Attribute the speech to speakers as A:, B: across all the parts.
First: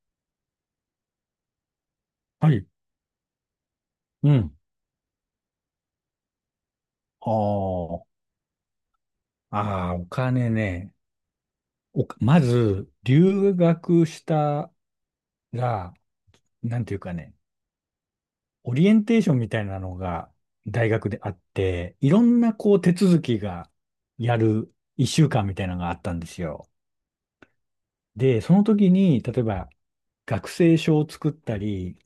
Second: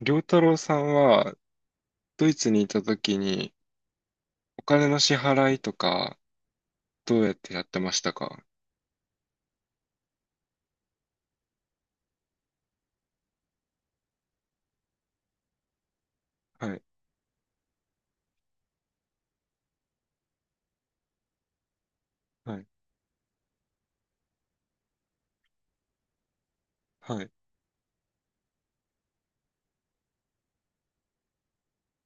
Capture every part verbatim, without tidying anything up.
A: 良太郎さんはドイツ
B: は
A: に
B: い。
A: いた時に
B: うん。
A: お金の支払いとかどう
B: あ
A: やってやってました
B: あ。
A: か？
B: ああ、お金ね。おか、まず、留学したら、
A: は
B: な
A: い、
B: んていうかね、オリエンテーションみたいなのが大学であって、いろんな
A: はい、
B: こう手続きがやるいっしゅうかんみたいなのがあったんですよ。
A: はい。
B: で、その時に、例えば学生証を作ったり、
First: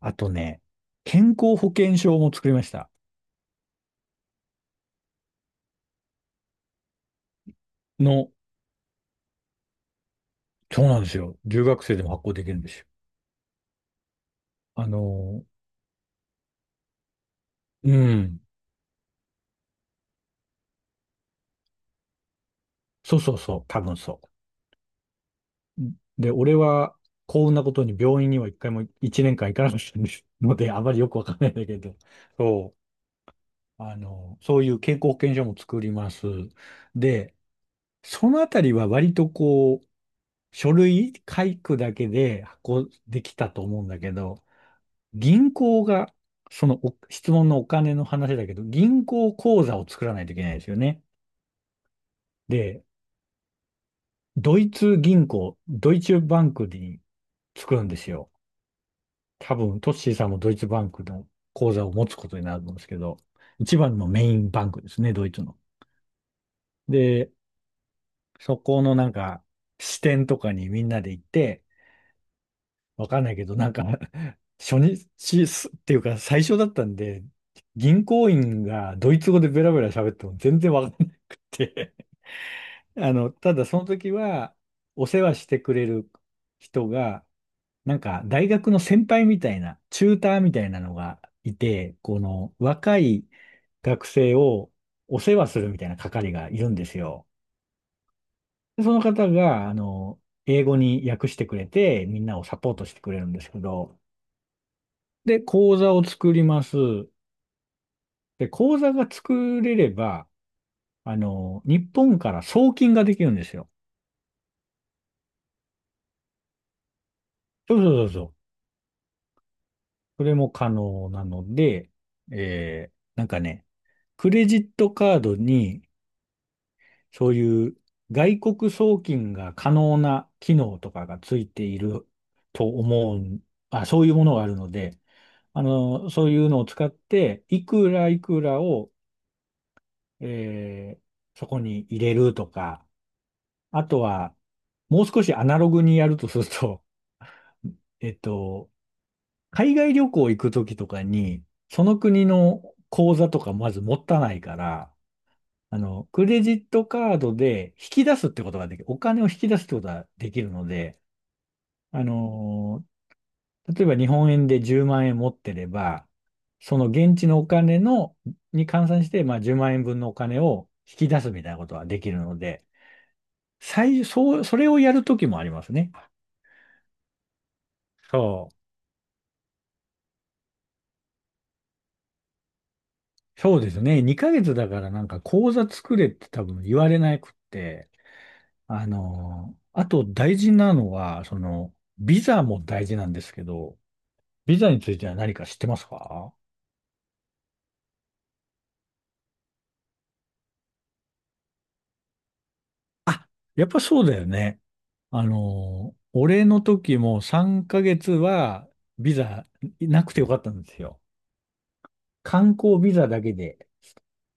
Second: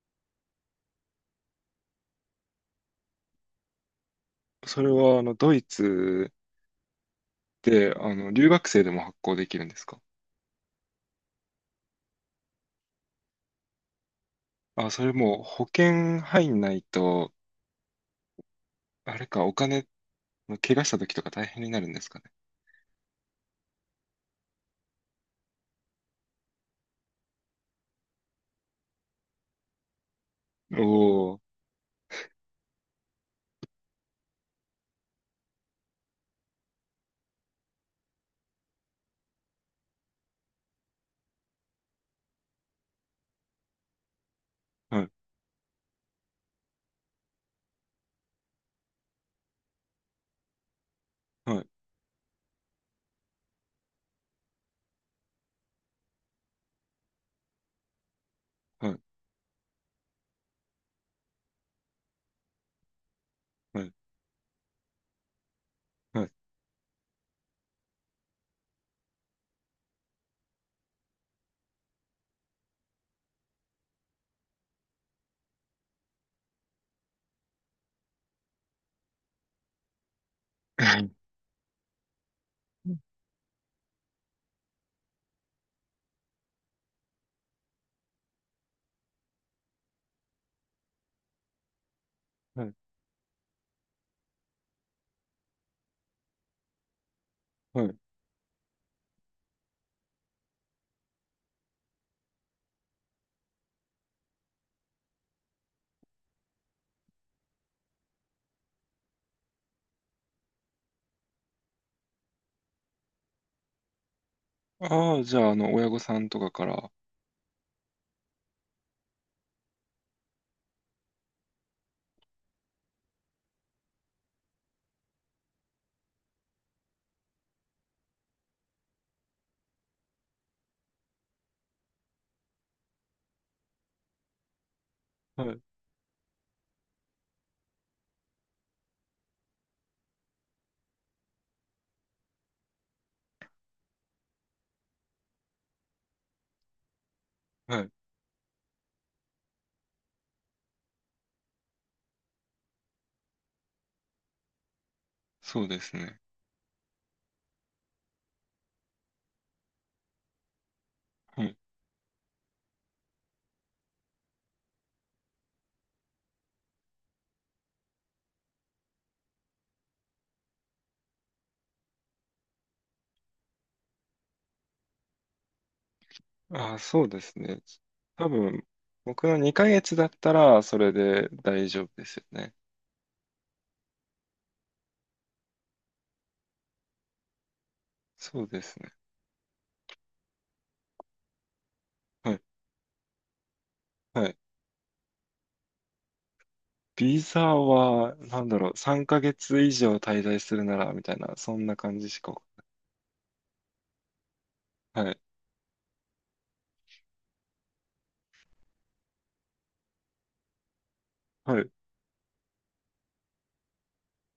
B: あとね、健康保険証も作りました。
A: それはあのドイツであの
B: の、
A: 留学生でも発行できるんですか？
B: そうなんですよ。留学生でも発行できるんですよ。あ
A: あ、それもう
B: の、
A: 保険入んないと、
B: うん。
A: あれかお金、怪我した時とか大変になるんですかね。
B: そうそうそう、多分そう。で、俺は幸運なことに病院にはいっかいもいちねんかん行かなかったんですので、あ
A: お
B: まりよくわかん
A: お、
B: ないんだけど、そう、あの、そういう健康保険証も作ります。で、そのあたりは割とこう、書類書くだけで発行できたと思うんだけど、
A: はい、
B: 銀行が、そのお質問のお金の話だけど、銀行口座を作らないといけないですよね。
A: はい、
B: で、ドイツ銀行、ドイツバンクに作るんですよ。
A: はい、
B: 多分、トッシーさんもドイツバンクの口座を持つことになるんですけど、一
A: はい、
B: 番のメインバンクですね、ドイツの。
A: はい。
B: で、そこのなんか、支店とかにみんなで行って、わかんないけど、なんか 初日すっていうか最初だったんで、銀行員がドイツ語でベラベラ喋っても全然わかんなく て あの、ただその時は、お世話してくれる人が、なんか、大学の先輩みたいな、チューターみたいなのがいて、この
A: はい、
B: 若い学生をお世話するみたいな係がいるんですよ。
A: はい。
B: で、その方が、あの、英語に訳してくれて、みんなをサポートしてくれるんですけど、で、講座を作ります。で、講座が作れれば、あの、日本から送金ができるんですよ。
A: ああ、じゃあ、あの、親御さんとかから、
B: そうそうそうそう。それも可能なので、えー、なんかね、クレジットカードに、そういう外国送金が可能な機能とかがついていると思うん、あ、そういうものがあるので、
A: はい、
B: あの、そういうのを使って、いくらいくらを、えーそこに入れるとか、あとは、もう少しアナログにやるとすると、
A: はい、
B: えっと、海外旅行行くときとかに、その国の口座とかまず持たないから、
A: そう
B: あ
A: です
B: の、
A: ね。
B: クレジットカードで引き出すってことができる。お金を引き出すってことができるので、あのー、例えば日本円でじゅうまん円持ってれば、その現地のお金の、に換算して、まあじゅうまん円分のお金を引き出すみたいなことができるので、最、そう、それをやるときもありますね。
A: ああ、そうですね。多
B: そう。
A: 分、僕のにかげつだったら、それで大丈夫ですよね。
B: そうですね。にかげつだからなんか口座作れって多分言われなくって、
A: そうです
B: あ
A: ね。
B: のー、あと大事なのは、その、ビ
A: は
B: ザ
A: い。
B: も大事なんですけど、
A: はい。
B: ビザについては何か知ってますか？
A: ビザは、なんだろう、さんかげつ以上滞在するなら、みたいな、そんな感じしか。
B: あ、やっぱそうだよね。
A: はい。
B: あの俺の時もさんかげつはビザなくてよかったんですよ。
A: はい。
B: 観光ビザだけで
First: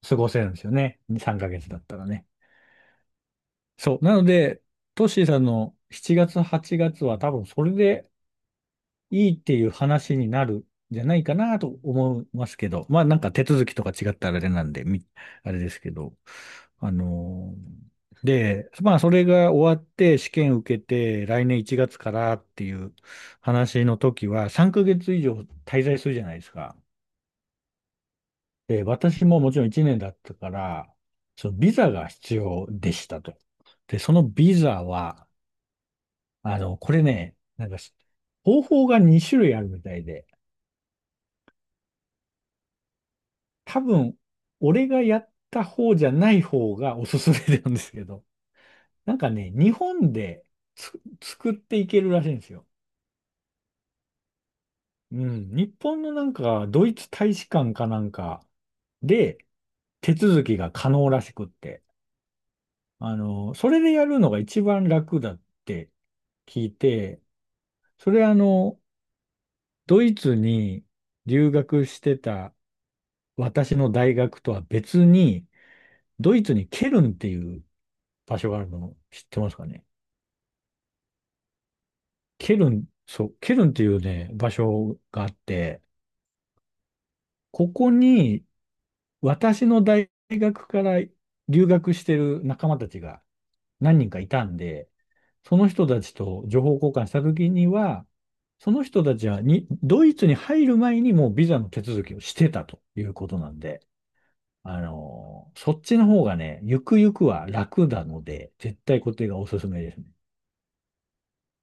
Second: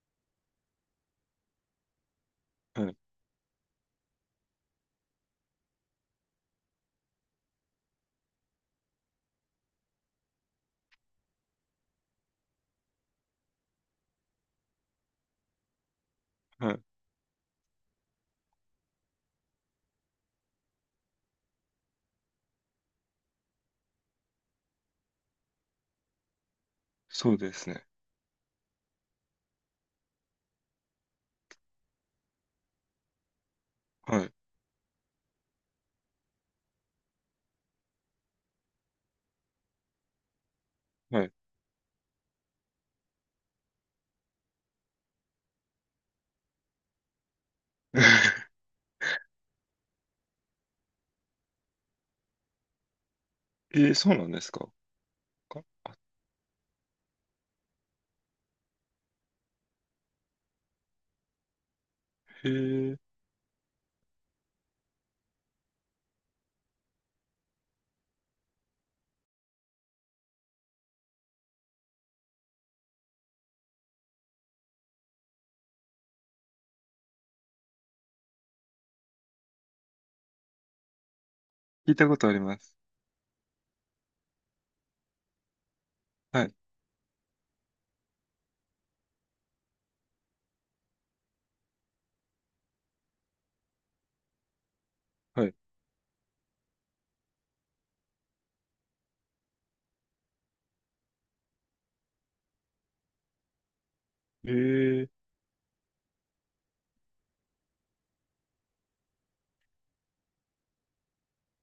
B: 過ごせるんですよね。さんかげつだったらね。
A: はい。
B: そう。なので、トッシーさんのしちがつ、はちがつは多分それでいいっていう話になるんじゃないかなと思いますけど、まあなんか手続きとか違ったらあれなんで、みあれですけど、
A: はい。
B: あのー、で、まあそれが終わって試験受けて来年いちがつからっていう話の時はさんかげつ以上滞在するじゃないですか。
A: そうですね。
B: で、私ももちろんいちねんだったから、そのビザが必要でしたと。で、そ
A: は
B: の
A: い。
B: ビザは、あの、これね、なんかし方法がに種類あるみたいで、
A: はい。
B: 多分、俺がやった方じゃない方がおすすめなんですけど。なんかね、日本でつ作っていけるらしいんですよ。
A: えー、そうなんですか？
B: うん。
A: か
B: 日
A: あ、
B: 本のなんか、ドイツ大使館かなんかで、手続きが可能らしくって。
A: へえ、
B: あの、それでやるのが一番楽だって聞いて、それあの、ドイツに留学してた私の大学とは別に、ドイツにケルンっていう場所があるの知ってますかね？
A: 聞いたことあり
B: ケ
A: ま
B: ル
A: す。
B: ン、そう、ケルンっていうね、場所があって、
A: はい。
B: ここに私の大学から留学してる仲間たちが何人かいたんで、
A: はい。
B: その人たちと情報交換した時には、その人たちはに、ドイツに入る前にもうビザの手続きをしてたということなんで、
A: え
B: あの
A: ー、
B: ーそっちの方がね、ゆくゆくは楽なので、絶対こっちがおすすめですね。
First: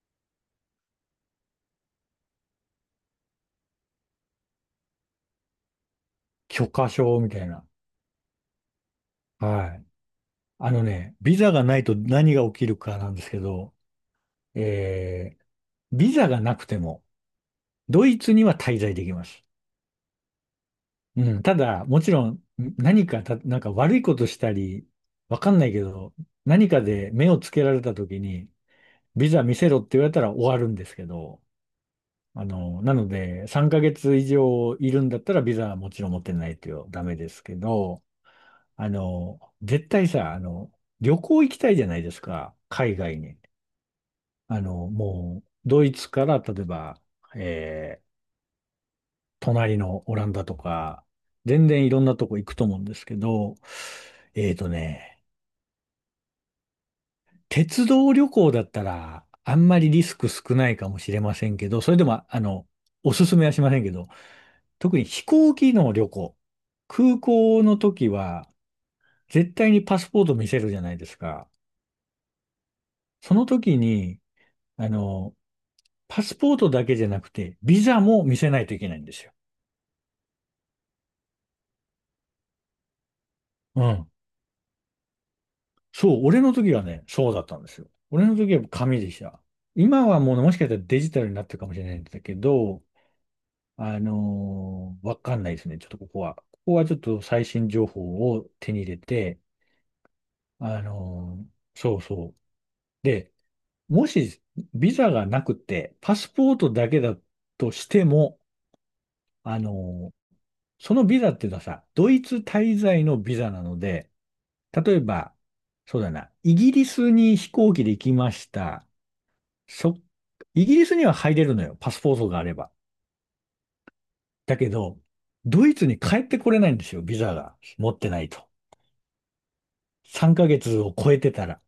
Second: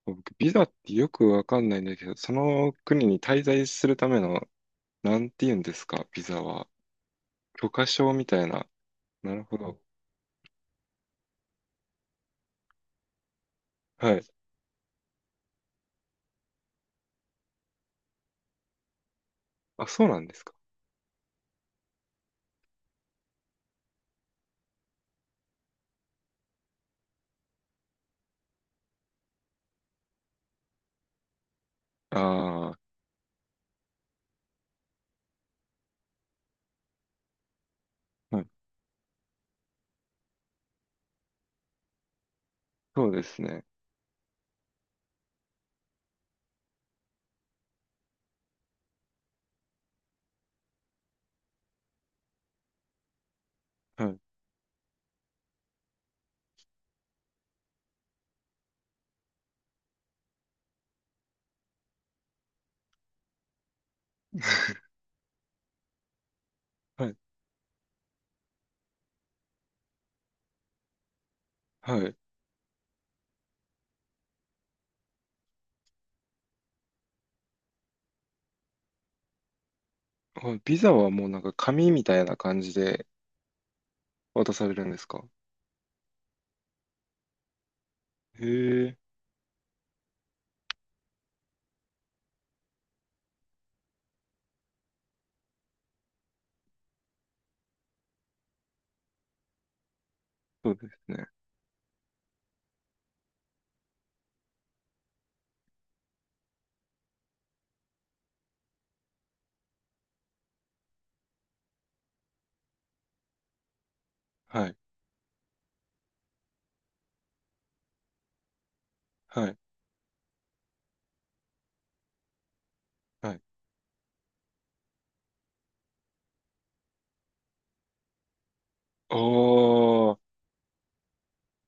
A: 僕、ビザってよくわかんないんだけど、その国に滞在するためのなんて言うんですか、ビザ
B: 許
A: は。
B: 可証みたいな。
A: 許可証みたいな。なるほ
B: は
A: ど。
B: い。あのね、ビザがないと何が起きるかなんですけど、
A: はい。
B: えービザがなくても、ドイツには滞在できます。
A: あ、そうなんですか。
B: うん、ただ、もちろん、何かた、なんか悪いことしたり、わかんないけど、何かで目をつけられた時に、ビザ見せろって言われたら終わるんですけど、あ
A: あ
B: の、なので、さんかげつ以上いるんだったら、ビザはもちろん持ってないとダメですけど、
A: あ、はい。
B: あの、絶対さ、あの、旅行行きたいじゃないですか、海
A: そう
B: 外
A: で
B: に。
A: すね。
B: あの、もう、ドイツから、例えば、えー隣のオランダとか、全然いろんなとこ行くと思うんですけど、
A: はい。
B: えーとね、鉄道旅行だったら、あんまりリスク少ないかもしれませんけど、それでも、あの、おすすめはしませんけど、特に飛行機の旅行、
A: はい。
B: 空港の時は、絶対にパスポート見せるじゃないですか。
A: はい。
B: その時に、あの、パスポートだけじゃなくて、ビザも見せないといけないんですよ。
A: あ、ビザはもうなんか紙みたいな感じで
B: うん。
A: 渡されるんですか？
B: そう、俺の時はね、そうだったんですよ。俺の
A: へ
B: 時は
A: え、
B: 紙でした。今はもうねもしかしたらデジタルになってるかもしれないんだけど、あのーわかんないですね。ちょっとここは。ここはちょっと最新情報を手に入れて、
A: そう
B: あ
A: ですね。
B: のーそうそう。で、もしビザがなくて、パスポートだけだとしても、あのーそのビザっていうのはさ、ドイツ滞在のビザなので、
A: はい。
B: 例えば、そうだな、イギリスに飛行機で行きました。
A: はい。
B: そ、イギリスには入れるのよ、パスポートがあれば。
A: はい。
B: だけど、ドイツに帰ってこれないんですよ、ビザが持ってないと。
A: ああ、
B: さんかげつを超えてたら。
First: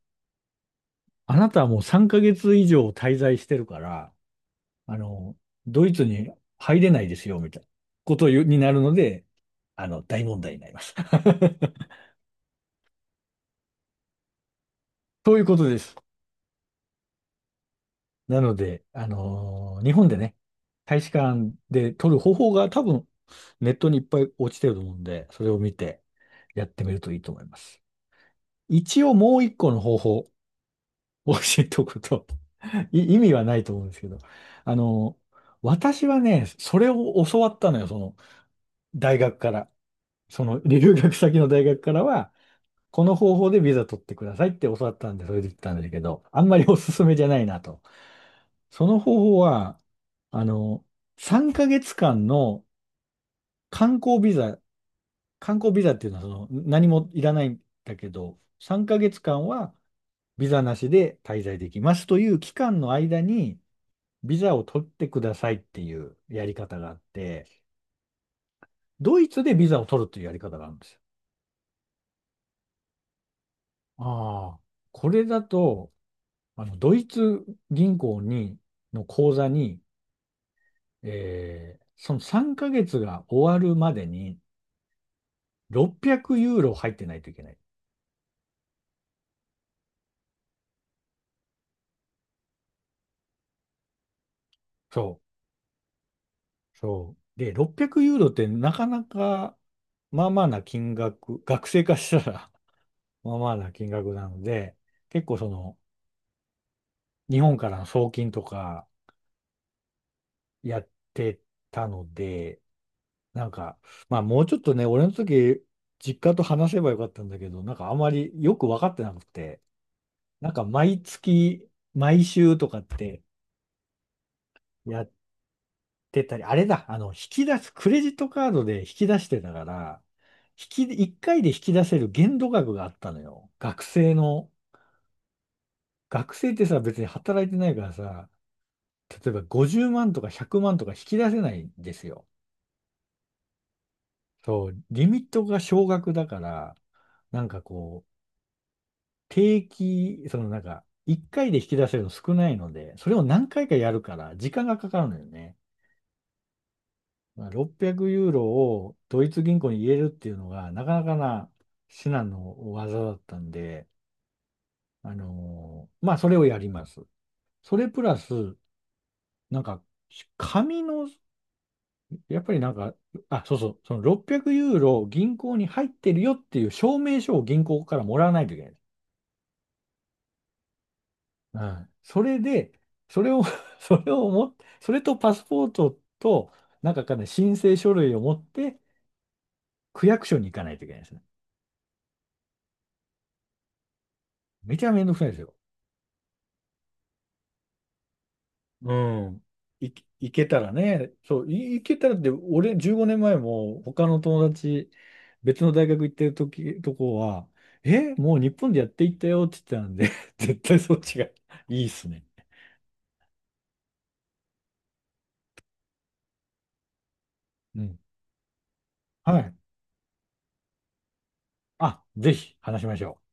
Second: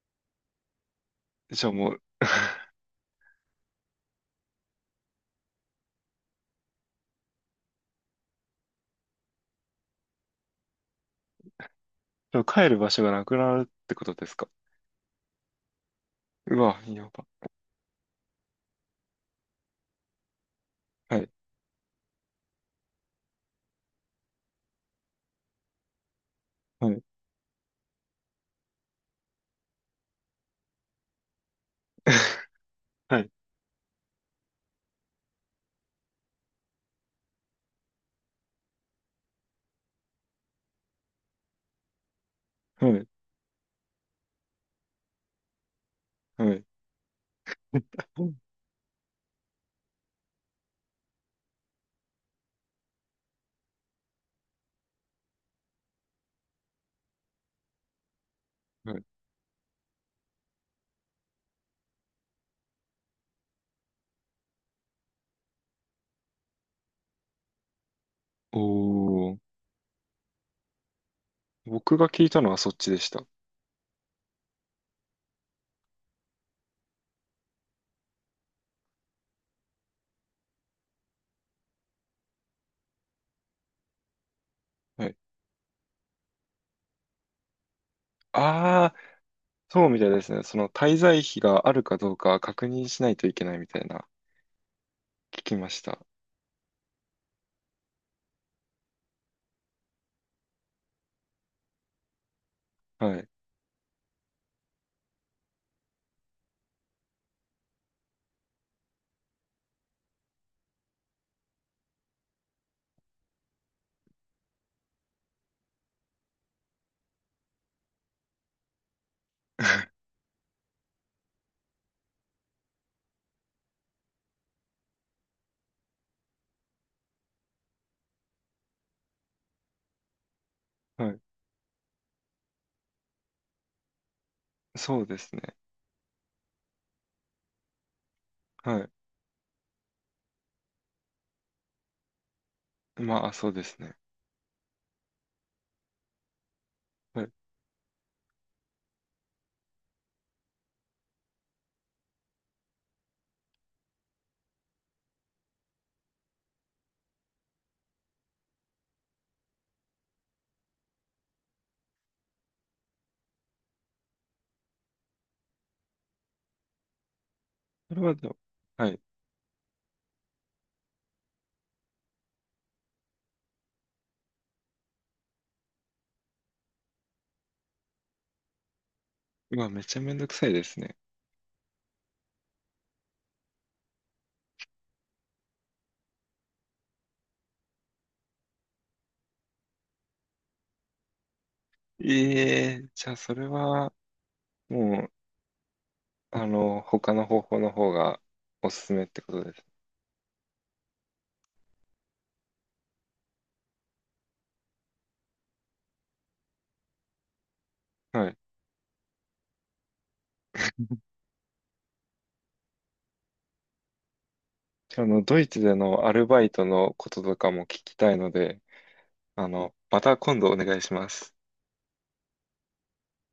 B: あなた
A: じ
B: は
A: ゃあ
B: もう
A: もう、
B: さんかげつ以上滞在してるから、あの、ドイツに入れないですよ、みたいなことになるので、あの、大問題になります。
A: じゃあ帰る場所がなくなるってことですか？
B: ということです。
A: うわ、やば。
B: なので、あのー日本でね、大使
A: はい。
B: 館で撮る方法が多分ネットにいっぱい落ちてると思うんで、それを見てやって
A: は
B: み
A: い。
B: るといいと思います。一応もう一個の方法 を教えておくと、い
A: は
B: 意
A: い。
B: 味はないと思うんですけど、あのー私はね、それを教わったのよ、その大学から。その留学先の大学からは、
A: は
B: こ
A: い。
B: の方法でビザ取ってくださいって教わったんで、それで行ったんだけど、あん
A: は
B: まり
A: い。
B: おすすめじゃないなと。その方法は、あの、さんかげつかんの観光ビザ、観光ビザっていうのはその何もいらないんだけど、3
A: はい。
B: ヶ月間はビザなしで滞在できますという期間の間にビザを取ってくださいっていうやり方があって、
A: お
B: ドイ
A: おー、
B: ツでビザを取るというやり方があるんですよ。
A: 僕が聞いたのはそっちでした。
B: ああ、これだとあの、ドイツ銀行に、の口座に、えーそのさんかげつが終わるまでに
A: はい。
B: ろっぴゃくユーロ入ってないといけない。
A: ああ、そうみたいですね。その滞在費があるかどうか確認しないといけないみたいな、
B: そ
A: 聞きました。
B: う、そう。で、ろっぴゃくユーロってなかなか、まあまあな金額、学生化したら
A: は い。
B: まあまあな金額なので、結構その、日本からの送金とかやってたので、なんか、まあもうちょっとね、俺の時、実家と話せばよかったんだけど、なんかあまりよく分かってなくて、なんか毎月、毎週とかってやってたり、あれだ、あの、引き出す、クレジットカードで引き出してたから、引き、
A: は
B: 1
A: い。
B: 回で引き出せる限度額があったのよ。学生の、
A: そうですね。
B: 学生ってさ、別に働いてないからさ、
A: は
B: 例えばごじゅうまんとかひゃくまんとか引き出せないんですよ。
A: い。まあ、そうですね。
B: そう、リミットが少額だから、
A: はい。
B: なんかこう、定期、そのなんか、いっかいで引き出せるの少ないので、それを何回かやるから、時間がかかるのよね。まあ、ろっぴゃくユーロをドイツ銀行に入れるっていうのが、なかなかな至難の技だったんで、あのーまあ、それをやります。それ
A: それ
B: プ
A: は
B: ラ
A: でも、
B: ス、
A: はい。
B: なんか、紙の、やっぱりなんか、あ、そうそう、そのろっぴゃくユーロ銀行に入ってるよっていう証明書を銀行からもらわないといけない。
A: まあ、めちゃめんどくさいですね。
B: うん。それで、それを それをも、それとパスポートと、なんかかね、申請書類を持って、区役所に行かないといけないですね。
A: ええ、じゃあ、それは、
B: めちゃ
A: も
B: めん
A: う、
B: どくさいですよ。
A: あの、他の方法の方がおすす
B: う
A: めってこと
B: ん。
A: です。
B: い、いけたらね。そう、い、いけたらって、俺、じゅうごねんまえも他の友達、別の大学行ってる時、とこは、え、
A: はい。
B: もう日本でやっていったよって言ってたんで、絶対そっちがいいっすね。
A: あの、ドイツでのアルバイトのこととかも
B: う
A: 聞き
B: ん。
A: たいので、
B: は
A: あ
B: い。
A: の、また今度お願いします。
B: あ、ぜひ話しましょう。